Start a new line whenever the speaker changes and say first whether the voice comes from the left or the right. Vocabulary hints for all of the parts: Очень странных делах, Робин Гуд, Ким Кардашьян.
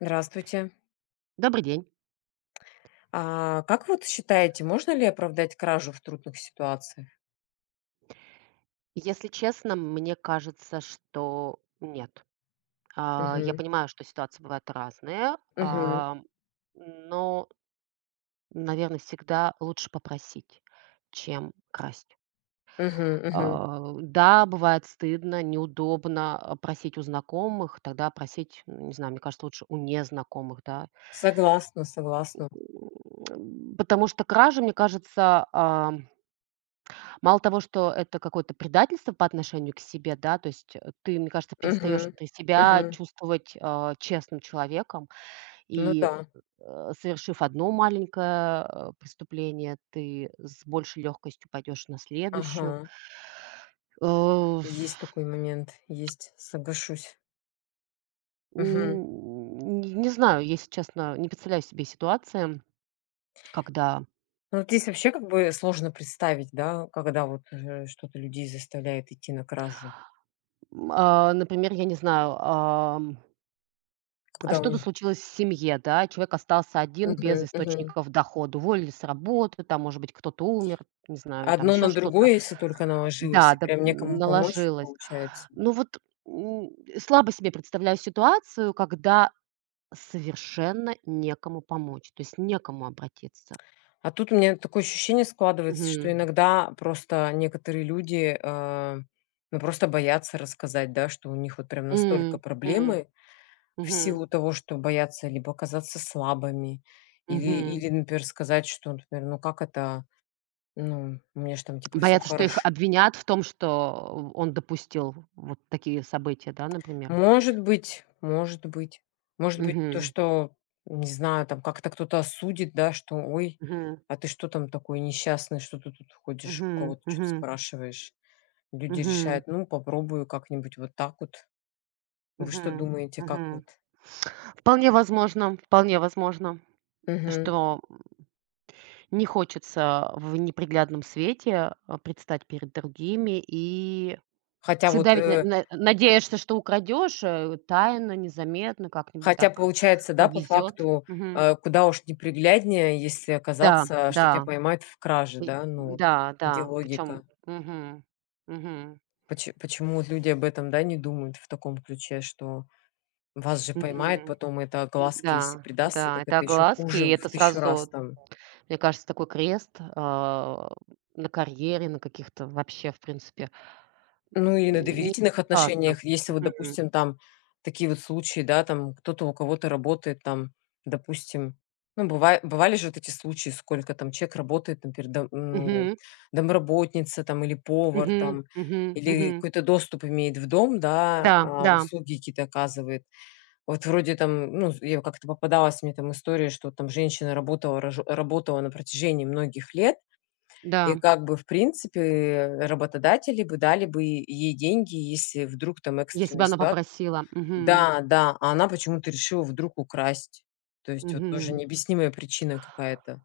left: Здравствуйте.
right: Добрый день.
left: А, как вот считаете, можно ли оправдать кражу в трудных ситуациях?
right: Если честно, мне кажется, что нет. Я
left: Мгм.
right: понимаю, что ситуации бывают разные,
left: Мгм.
right: но, наверное, всегда лучше попросить, чем красть.
left: Мгм. Мгм.
right: Да, бывает стыдно, неудобно просить у знакомых, тогда просить, ну, не знаю, мне кажется, лучше у незнакомых, да.
left: Согласна, согласна.
right: Потому что кража, мне кажется, мало того, что это какое-то предательство по отношению к себе, да, то есть, ты, мне кажется, перестаешь
left: Мгм.
right: внутри себя
left: Мгм.
right: чувствовать, честным человеком,
left: Ну
right: и,
left: да.
right: совершив одно маленькое, преступление, ты с большей легкостью пойдешь на следующую.
left: Ага.
right: Э,
left: Есть такой момент. Есть. Соглашусь.
right: м,
left: Мгм.
right: не не знаю, если честно, не представляю себе ситуации, когда,
left: Ну, вот здесь вообще как бы сложно представить, да, когда вот что-то людей заставляет идти на кражу.
right: например, я не знаю,
left: Когда у
right: что-то
left: них…
right: случилось в семье, да, человек остался один без
left: Мгм. Мгм.
right: источников дохода, уволили с работы, там, может быть, кто-то умер, не знаю, там
left: Одно
right: еще
left: на
right: что-то.
left: другое, если только наложилось,
right: Да,
left: и
right: да,
left: прям некому помочь,
right: наложилось.
left: получается.
right: Ну вот м, слабо себе представляю ситуацию, когда совершенно некому помочь, то есть некому обратиться.
left: А тут у меня такое ощущение складывается, что
right: Мгм.
left: иногда просто некоторые люди, ну, просто боятся рассказать, да, что у них вот прям настолько
right: М, м,
left: проблемы в
right: мгм,
left: силу того, что боятся либо оказаться слабыми, или,
right: мгм.
left: или, например, сказать, что, например, ну как это, ну, у меня же там типа все
right: Боятся, что их
left: хорошо.
right: обвинят в том, что он допустил вот такие события, да, например.
left: Может быть, может быть. Может быть, то,
right: Мгм.
left: что, не знаю, там как-то кто-то осудит, да, что, ой,
right: Мгм.
left: а ты что там такой несчастный, что ты тут ходишь, у
right: Мгм.
left: кого-то что-то
right: Мгм.
left: спрашиваешь. Люди
right: Мгм.
left: решают: «Ну, попробую как-нибудь вот так вот». Вы что
right: Мгм.
left: думаете, как вот?
right: Мгм. Вполне возможно,
left: Мгм.
right: что не хочется в неприглядном свете, предстать перед другими. И
left: Хотя вот,
right: всегда ведь на
left: э,
right: на надеешься, что украдешь, тайно, незаметно, как-нибудь
left: хотя
right: так
left: получается, да, по
right: повезет.
left: факту,
right: Мгм.
left: куда уж непригляднее, если
right: Да,
left: оказаться, что тебя
right: да,
left: поймают в краже,
right: и
left: да? Ну вот
right: да,
left: где
right: да, причем,
left: логика?
right: угу, угу,
left: Почему вот люди об этом, да, не думают в таком ключе, что вас же поймают
right: мгм.
left: потом, это глазки, если
right: Да,
left: придастся,
right: да,
left: так
right: это
left: это еще
right: огласки,
left: хуже
right: и
left: в
right: это
left: тысячу раз
right: сразу.
left: там.
right: Мне кажется, такой крест, а, на карьере, на каких-то вообще, в принципе,
left: Ну, или на
right: м,
left: доверительных
right: ужасно.
left: отношениях, если вот,
right: Мгм.
left: допустим, там такие вот случаи, да, там кто-то у кого-то работает, там, допустим, ну, бывали же вот эти случаи, сколько там человек работает, например, дом ну,
right: Мгм.
left: домработница там или повар
right: Мгм.
left: там,
right: Мгм.
left: или
right: Мгм.
left: какой-то доступ имеет в дом, да,
right: Да,
left: а,
right: да,
left: услуги какие-то оказывает. Вот вроде там, ну, я как-то попадалась мне там история, что там женщина работала на протяжении многих лет. И
right: да.
left: как бы, в принципе, работодатели бы дали бы ей деньги, если вдруг там
right: Я
left: экстренная
right: себя она
left: ситуация.
right: попросила. Мгм.
left: Да, да, а она почему-то решила вдруг украсть. То есть вот тоже
right: Мгм.
left: необъяснимая причина какая-то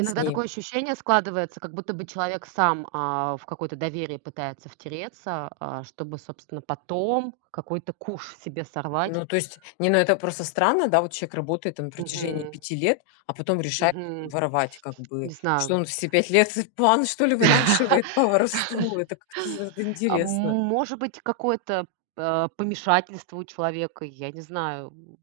left: с ней.
right: такое ощущение складывается, как будто бы человек сам, в какое-то доверие пытается втереться, чтобы, собственно, потом какой-то куш себе
left: Ну,
right: сорвать.
left: то есть, не, ну это просто странно, да, вот человек работает там на протяжении
right: Мгм.
left: 5 лет, а потом решает
right: Мгм.
left: воровать, как бы.
right: Не
left: Что
right: знаю.
left: он все 5 лет план, что ли, вынашивает по воровству? Это как-то
right: А,
left: интересно.
right: может быть, какое-то, помешательство у человека, я не знаю,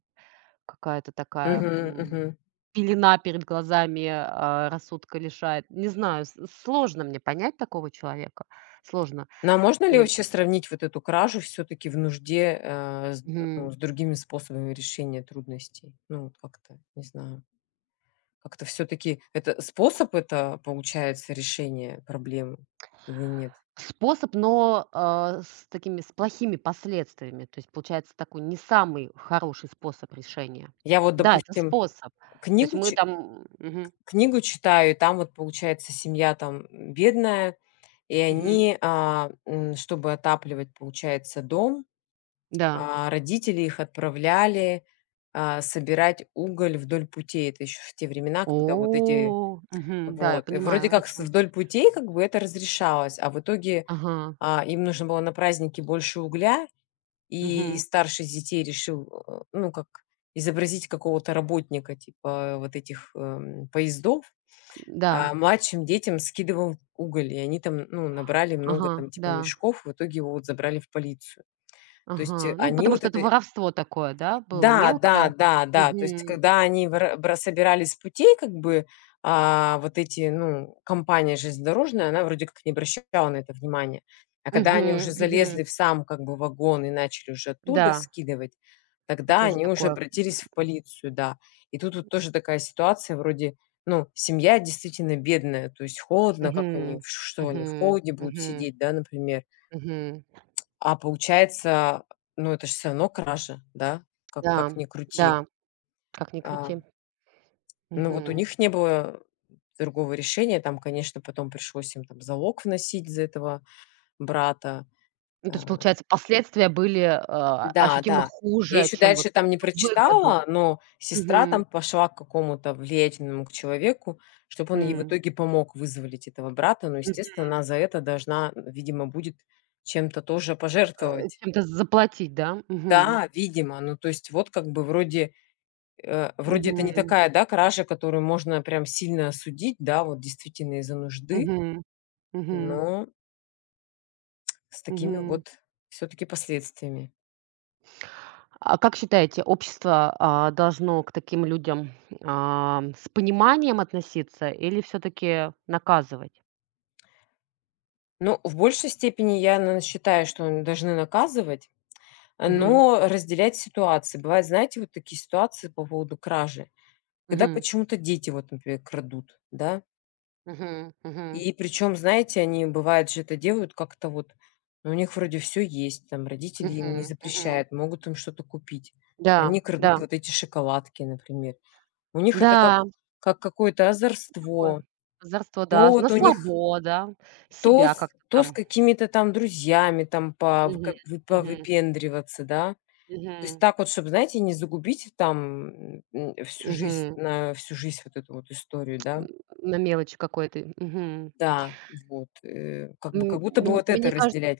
right: какая-то такая,
left: Мгм, мгм.
right: пелена перед глазами, рассудка лишает. Не знаю, с сложно мне понять такого человека, сложно.
left: Ну, а можно
right: Э,
left: ли вообще сравнить вот эту кражу все-таки в нужде с, ну,
right: мгм.
left: с другими способами решения трудностей? Ну, вот как-то, не знаю, как-то все-таки это способ это получается решение проблемы или нет?
right: Способ, но, с такими, с плохими последствиями. То есть получается такой не самый хороший способ решения.
left: Я вот,
right: Да, это
left: допустим,
right: способ. То есть
left: книгу,
right: мы
left: чи-
right: там,
left: книгу читаю, и там вот получается семья там бедная, и
right: мгм,
left: они, чтобы отапливать, получается, дом,
right: да.
left: а, родители их отправляли, а, собирать уголь вдоль путей. Это еще в те времена,
right: О,
left: когда вот эти
right: мгм, да, я
left: вот. И вроде
right: понимаю, о
left: как с
right: чём.
left: вдоль путей как бы это разрешалось, а в итоге,
right: Ага,
left: а, им нужно было на празднике больше угля, и
right: мгм.
left: старший из детей решил, ну, как изобразить какого-то работника типа вот этих, поездов,
right: Да,
left: а младшим детям скидывал уголь, и они там, ну, набрали много
right: ага,
left: там типа
right: да,
left: мешков, в итоге его вот забрали в полицию. То есть, э,
right: ага. Ну,
left: они
right: потому
left: вот
right: что это
left: это
right: воровство такое, да, было
left: Да, да,
right: мелкое.
left: да, да. То есть,
right: Мгм,
left: когда они выра бра собирали с путей, как бы, а, вот эти, ну, компания железнодорожная, она вроде как не обращала на это внимания. А когда они уже
right: мгм, мгм.
left: залезли в сам, как бы, вагон и начали уже оттуда
right: Да,
left: скидывать,
right: это
left: тогда
right: тоже
left: они уже
right: такое.
left: обратились в полицию, да. И тут вот тоже такая ситуация вроде, ну, семья действительно бедная, то есть холодно, как они,
right: Мгм,
left: ш что они в
right: мгм,
left: холоде будут
right: мгм,
left: сидеть, да, например.
right: мгм.
left: А получается, ну, это же все равно кража, да, как
right: Да,
left: ни крути.
right: да, как ни
left: А,
right: крути.
left: ну, вот у
right: Мгм.
left: них не было другого решения. Там, конечно, потом пришлось им там залог вносить за этого брата.
right: Ну, то есть,
left: А,
right: получается, последствия были,
left: да,
right: ощутимо
left: да. Я
right: хуже,
left: еще
right: чем вот
left: дальше там не
right: выгоду.
left: прочитала, но сестра
right: Мгм,
left: там пошла к какому-то влиятельному человеку, чтобы он ей в
right: м,
left: итоге помог вызволить этого брата. Но, естественно,
right: мгм.
left: она за это должна, видимо, будет чем-то тоже
right: Э,
left: пожертвовать.
right: чем-то заплатить, да? Мгм,
left: Да, видимо. Ну, то есть вот как бы вроде вроде это не
right: мгм,
left: такая, да, кража, которую можно прям сильно осудить, да, вот действительно из-за нужды,
right: мгм, мгм,
left: но с такими
right: мгм.
left: вот все-таки последствиями.
right: Как считаете, общество, должно к таким людям, с пониманием относиться или все-таки наказывать?
left: Но в большей степени я считаю, что должны наказывать, а,
right: Мгм.
left: но разделять ситуации. Бывают, знаете, вот такие ситуации по поводу кражи, когда
right: Мгм.
left: почему-то дети, вот, например, крадут, да.
right: Мгм. Мгм.
left: И причем, знаете, они, бывает же, это делают как-то вот, ну, у них вроде все есть, там родители им не
right: Мгм. Мгм.
left: запрещают, могут им что-то купить.
right: Да,
left: Они крадут
right: да,
left: вот эти шоколадки, например. У них это
right: да,
left: как какое-то
right: всё такое.
left: озорство.
right: Озорство,
left: То
right: да, на
left: вот у них
right: слабо, да, себя как-то
left: то с
right: там.
left: какими-то там друзьями там
right: Мгм.
left: повыка вы
right: Мгм.
left: повыпендриваться, да. То есть
right: Мгм.
left: так вот, чтобы знаете, не загубить там, всю жизнь
right: Мгм.
left: на всю жизнь вот эту вот историю,
right: М,
left: да.
right: на мелочи какой-то. Мгм.
left: Да, вот, как бы
right: М,
left: как будто бы
right: мн
left: вот это
right: мне кажется
left: разделять.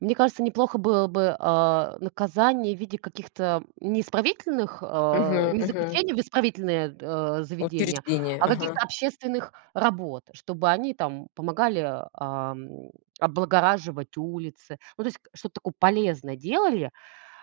right: Мне кажется, неплохо было бы, наказание в виде каких-то не а,
left: Мгм,
right: не
left: мгм.
right: заключений в исправительные, заведения,
left: Учреждение,
right: а
left: ага.
right: каких-то общественных работ, чтобы они там помогали, ам, облагораживать улицы. Ну, то есть к что-то такое полезное делали,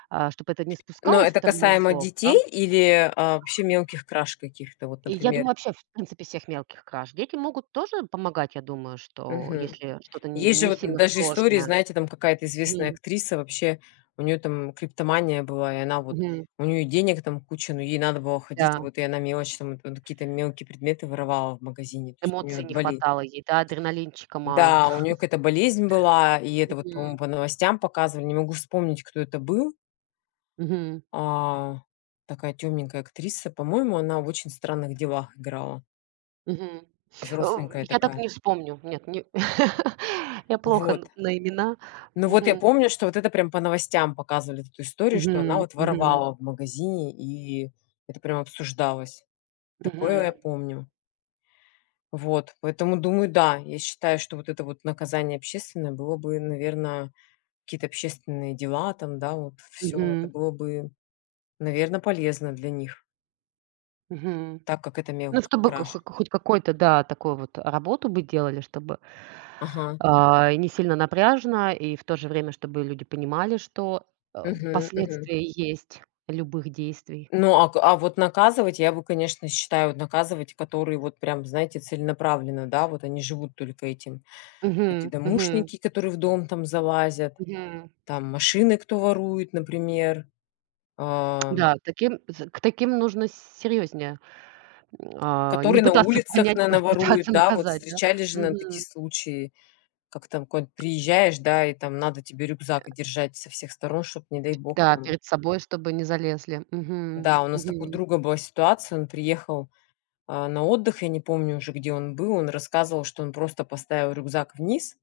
right: чтобы это не
left: Но
right: спускалось с
left: это касаемо
right: тормозов, да.
left: детей или, а, вообще мелких краж каких-то? Вот,
right: И я
left: например.
right: думаю, вообще, в принципе, всех мелких краж. Дети могут тоже помогать, я думаю, что
left: Мгм.
right: если что-то
left: Есть же
right: не
left: вот
right: сильно
left: даже истории,
right: сложное.
left: знаете, там какая-то известная
right: Мгм.
left: актриса вообще, у нее там криптомания была, и она вот
right: Мгм.
left: у нее денег там куча, но ей надо было ходить,
right: Да.
left: вот и она мелочь там, вот какие-то мелкие предметы воровала в магазине, то есть у нее
right: Эмоций
left: вот
right: не
left: болезнь.
right: хватало ей, да, адреналинчика мало.
left: Да, у нее какая-то болезнь была, и это вот,
right: Мгм.
left: по-моему, по новостям показывали, не могу вспомнить, кто это был.
right: Мгм.
left: А, такая темненькая актриса, по-моему, она в «Очень странных делах» играла,
right: Мгм. Э,
left: взросленькая
right: я так
left: такая.
right: не вспомню. Нет, не я плохо
left: Вот.
right: н на имена.
left: Ну вот я
right: Мгм.
left: помню, что вот это прям по новостям показывали эту историю, что она
right: Мгм.
left: вот
right: Мгм.
left: воровала в магазине, и это прям обсуждалось. Такое я
right: Мгм.
left: помню. Вот, поэтому думаю, да, я считаю, что вот это вот наказание общественное было бы, наверное, какие-то общественные дела там, да, вот все, это
right: Мгм.
left: было бы, наверное, полезно для них,
right: Мгм.
left: так как это
right: Ну,
left: мелко
right: чтобы ка
left: краж.
right: хо хоть какой-то, да, такой вот работу бы делали, чтобы,
left: Ага.
right: и не сильно напряжно, и в то же время, чтобы люди понимали, что,
left: Мгм, мгм.
right: последствия есть любых действий.
left: Ну, а к а вот наказывать, я бы, конечно, считаю, вот наказывать, которые вот прям, знаете, целенаправленно, да, вот они живут только этим. Эти
right: Мгм. Мгм.
left: домушники, которые в дом там залазят,
right: Мгм.
left: там машины кто ворует, например, а,
right: Да, таким з к таким нужно серьезнее, не
left: которые на
right: пытаться
left: улицах
right: понять,
left: на
right: п
left: наворуют,
right: пытаться
left: да. Вот
right: наказать, да?
left: встречали же, на такие
right: Мгм.
left: случаи, как там куда-нибудь приезжаешь, да, и там надо тебе рюкзак держать со всех сторон, чтобы не дай бог,
right: Да,
left: там.
right: перед собой, чтобы не залезли. Мгм.
left: Да, у нас так у
right: Мгм.
left: друга была ситуация, он приехал а, на отдых, я не помню уже, где он был, он рассказывал, что он просто поставил рюкзак вниз,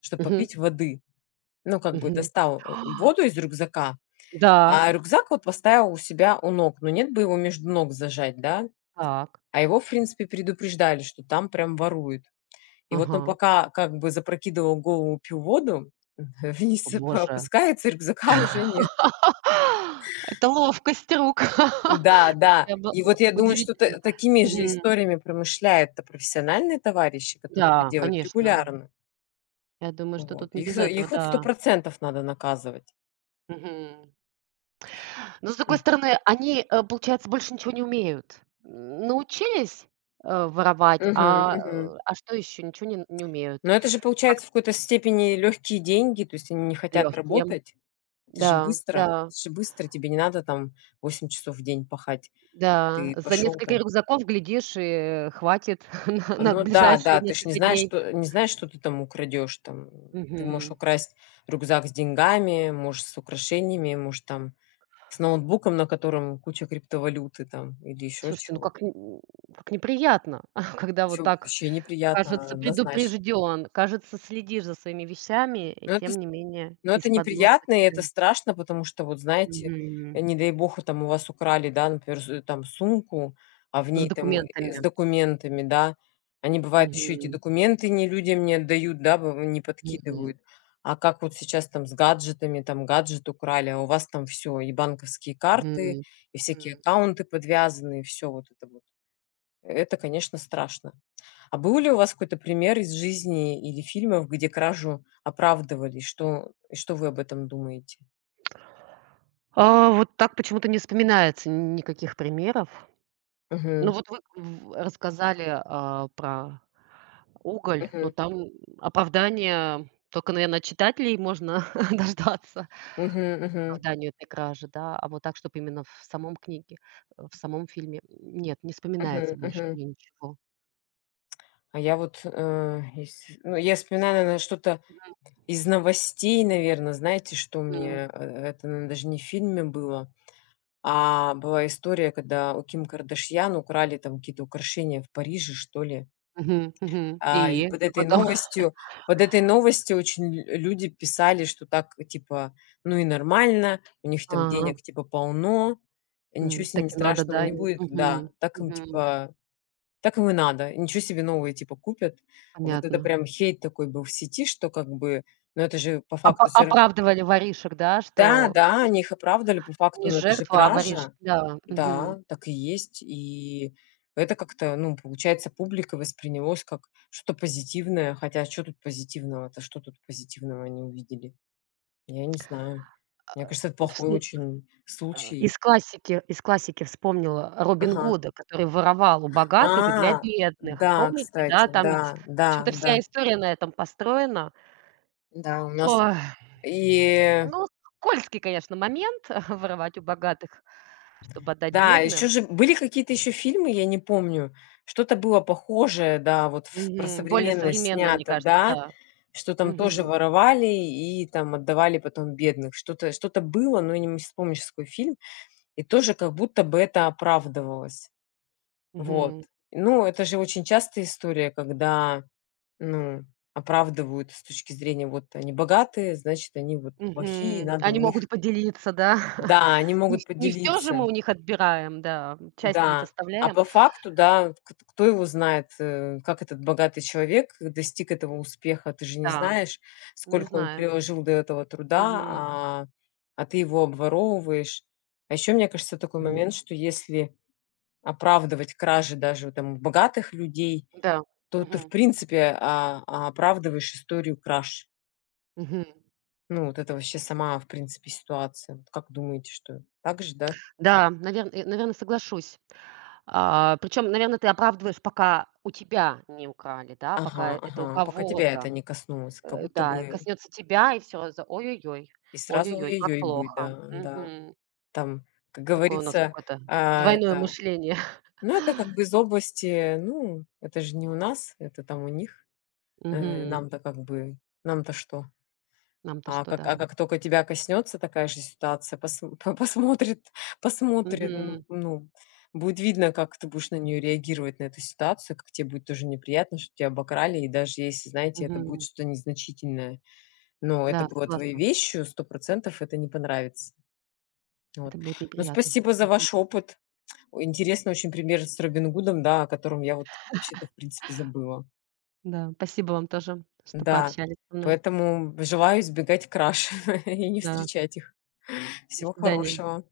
left: чтобы
right: Мгм.
left: попить воды. Ну, как бы
right: Мгм.
left: достал воду из рюкзака,
right: Да,
left: а рюкзак вот поставил у себя у ног. Но нет бы его между ног зажать, да?
right: так.
left: А его, в принципе, предупреждали, что там прям воруют. И вот он
right: Ага.
left: пока как бы запрокидывал голову, пил воду,
right: О
left: вниз
right: боже.
left: опускается, рюкзака уже нет.
right: Это ловкость рук.
left: Да, да.
right: Слушай, обла
left: И вот я думаю, что
right: удивительно.
left: такими же
right: Мгм.
left: историями промышляют-то профессиональные товарищи, которые это
right: Да,
left: делают
right: конечно.
left: регулярно.
right: Я думаю, что
left: Вот.
right: тут не
left: Их
right: без
left: за
right: этого,
left: их вот 100
right: да.
left: надо наказывать.
right: Мгм. Но, с
left: М.
right: другой стороны, они, получается, больше ничего не умеют. Научились, воровать,
left: Мгм, мгм.
right: а что еще? Ничего не умеют.
left: Но это же,
right: Как
left: получается, в какой-то степени легкие деньги, то есть они не хотят
right: легкие.
left: работать. Это же
right: Да,
left: быстро,
right: да,
left: это же быстро, тебе не надо там 8 часов в день пахать.
right: да.
left: Ты
right: За
left: пошел
right: несколько
left: там.
right: рюкзаков, глядишь, и хватит на
left: А,
right: на
left: ну да, да,
right: ближайшие
left: ты ж не
right: несколько
left: знаешь,
right: дней.
left: что не знаешь, что ты там украдешь там. Ты можешь
right: Мгм.
left: украсть рюкзак с деньгами, можешь с украшениями, можешь там с ноутбуком, на котором куча криптовалюты там или еще
right: Слушайте, ну
left: чего.
right: как неприятно, когда вот
left: Все
right: так,
left: вообще неприятно
right: кажется,
left: однозначно.
right: предупрежден, кажется, следишь за своими вещами, и
left: Но это
right: тем не менее
left: Но это
right: из-под носа
left: неприятно, и это
right: тебе.
left: страшно, потому что, вот знаете,
right: Мгм.
left: не дай бог, там у вас украли, да, например, там сумку, а в
right: С
left: ней там, с
right: документами.
left: документами, да. Они, бывают еще эти
right: Мгм.
left: документы не людям не отдают, да, быв не
right: Мгм.
left: подкидывают. А как вот сейчас там с гаджетами, там гаджет украли, а у вас там все и банковские карты,
right: Мгм.
left: и всякие
right: Мгм.
left: аккаунты подвязаны, и всё вот это вот. Это, конечно, страшно. А был ли у вас какой-то пример из жизни или фильмов, где кражу оправдывали? Что и что вы об этом думаете?
right: Вот так почему-то не вспоминается никаких примеров.
left: Мгм.
right: Ну, вот вы в рассказали, про уголь, но
left: Мгм.
right: там оправдание только, наверное от читателей можно дождаться,
left: Мгм. Мгм.
right: оправданию этой кражи, да. А вот так, чтобы именно в самом книге, в самом фильме, нет, не вспоминается
left: Мгм.
right: больше
left: Мгм.
right: мне ничего.
left: А я вот, э, ес ну, я вспоминаю, наверное, что-то из новостей, наверное, знаете, что мне,
right: М.
left: это, наверно, даже не в фильме было, а была история, когда у Ким Кардашьян украли там какие-то украшения в Париже, что ли.
right: Мгм. Мгм.
left: А, и
right: И
left: под
right: что
left: этой
right: потом?
left: новостью под этой новостью очень лю люди писали, что так, типа, ну и нормально, у них там
right: Ага.
left: денег, типа, полно, и ничего
right: М,
left: с ними
right: так и надо,
left: страшного
right: да,
left: не
right: и?
left: будет. Да,
right: Мгм.
left: так им,
right: Мгм.
left: типа, так им и надо, и ничего себе новые, типа, купят. Вот это
right: Понятно.
left: прям хейт такой был в сети, что как бы, ну, это же по
right: Опа
left: факту всё ра
right: оправдывали воришек, да,
left: Да,
right: что
left: да, они их оправдали по факту,
right: не
left: но это же
right: жертву, а
left: кража.
right: воришек, да, мгм.
left: Да, так и есть. И это как-то, ну, получается, публика воспринялось как что-то позитивное. Хотя что тут позитивного-то? Что тут позитивного они увидели? Я не знаю.
right: А,
left: Мне кажется, это
right: вс
left: плохой очень
right: а,
left: случай.
right: из классики вспомнила Робин
left: Ага.
right: Гуда, который воровал у
left: А,
right: богатых для бедных.
left: да,
right: Помните, да?
left: кстати,
right: Там ведь,
left: да,
right: в
left: да,
right: общем-то, вся
left: да.
right: история на этом построена.
left: Да, у нас
right: Ой,
left: и.
right: ну, скользкий, конечно, момент воровать у богатых, чтобы отдать
left: Да, еще
right: бедным.
left: же были какие-то еще фильмы, я не помню. Что-то было похожее, да, вот в про
right: Мгм. Более
left: современность
right: современная, мне
left: снято,
right: кажется,
left: да,
right: да.
left: что там тоже
right: Мгм.
left: воровали и там отдавали потом бедных. Что-то было, но я не вспомнишь, какой фильм. И тоже как будто бы это оправдывалось. Вот.
right: Мгм.
left: Ну, это же очень частая история, когда, ну, оправдывают с точки зрения вот они богатые, значит, они вот плохие,
right: Мгм.
left: надо у
right: Они могут
left: них.
right: поделиться, да.
left: Да, они
right: Не
left: могут
right: вс не все же мы
left: поделиться.
right: у них отбираем, да. Часть ведь
left: Да, а
right: оставляем.
left: по факту, да, вот кт кто его знает, как этот богатый человек достиг этого успеха. Ты же не
right: Да,
left: знаешь,
right: не
left: сколько он
right: знаю.
left: приложил до этого труда,
right: Мгм.
left: а, ты его обворовываешь. А еще, мне кажется, такой
right: Мгм.
left: момент, что если оправдывать кражи даже там у богатых людей,
right: Да.
left: то ты, в
right: Мгм.
left: принципе, оправдываешь историю краж.
right: Мгм.
left: Ну, вот это вообще сама, в принципе, ситуация. Вот как думаете, что так же, да?
right: Да, наверное, соглашусь. Причем, наверное ты оправдываешь, пока у тебя не украли, да,
left: Ага,
right: пока это у
left: ага, пока тебя это
right: кого-то,
left: не коснулось, как будто
right: да,
left: бы.
right: коснется тебя, и все за ой-ой-ой,
left: И сразу
right: ой-ой-ой, как
left: «ой-ой-ой» будет,
right: плохо.
left: да, да.
right: Мгм.
left: Там, как
right: Такое у нас
left: говорится,
right: какое-то
left: а,
right: двойное
left: это
right: мышление.
left: ну, это как бы из области, ну, это же не у нас, это там у них.
right: Мгм.
left: Нам-то как бы, нам-то что?
right: Нам-то
left: А
right: что, да.
left: как только тебя коснется такая же ситуация, посм посмотрит, ну
right: Мгм.
left: ну, будет видно, как ты будешь на нее реагировать, на эту ситуацию, как тебе будет тоже неприятно, что тебя обокрали. И даже если, знаете, это будет
right: Мгм.
left: что-то незначительное, но это
right: Да,
left: было твоей
right: согласна.
left: вещью, 100% это не понравится. Вот.
right: Это будет
left: Ну,
right: неприятно.
left: спасибо за
right: Мгм.
left: ваш опыт. О, интересный очень пример с Робин Гудом, да, о котором я вот вообще-то, в принципе, забыла.
right: Да, спасибо вам тоже, что
left: Да,
right: пообщались со мной.
left: поэтому желаю избегать краж и не
right: Да,
left: встречать их.
right: до
left: Всего
right: свидания.
left: хорошего.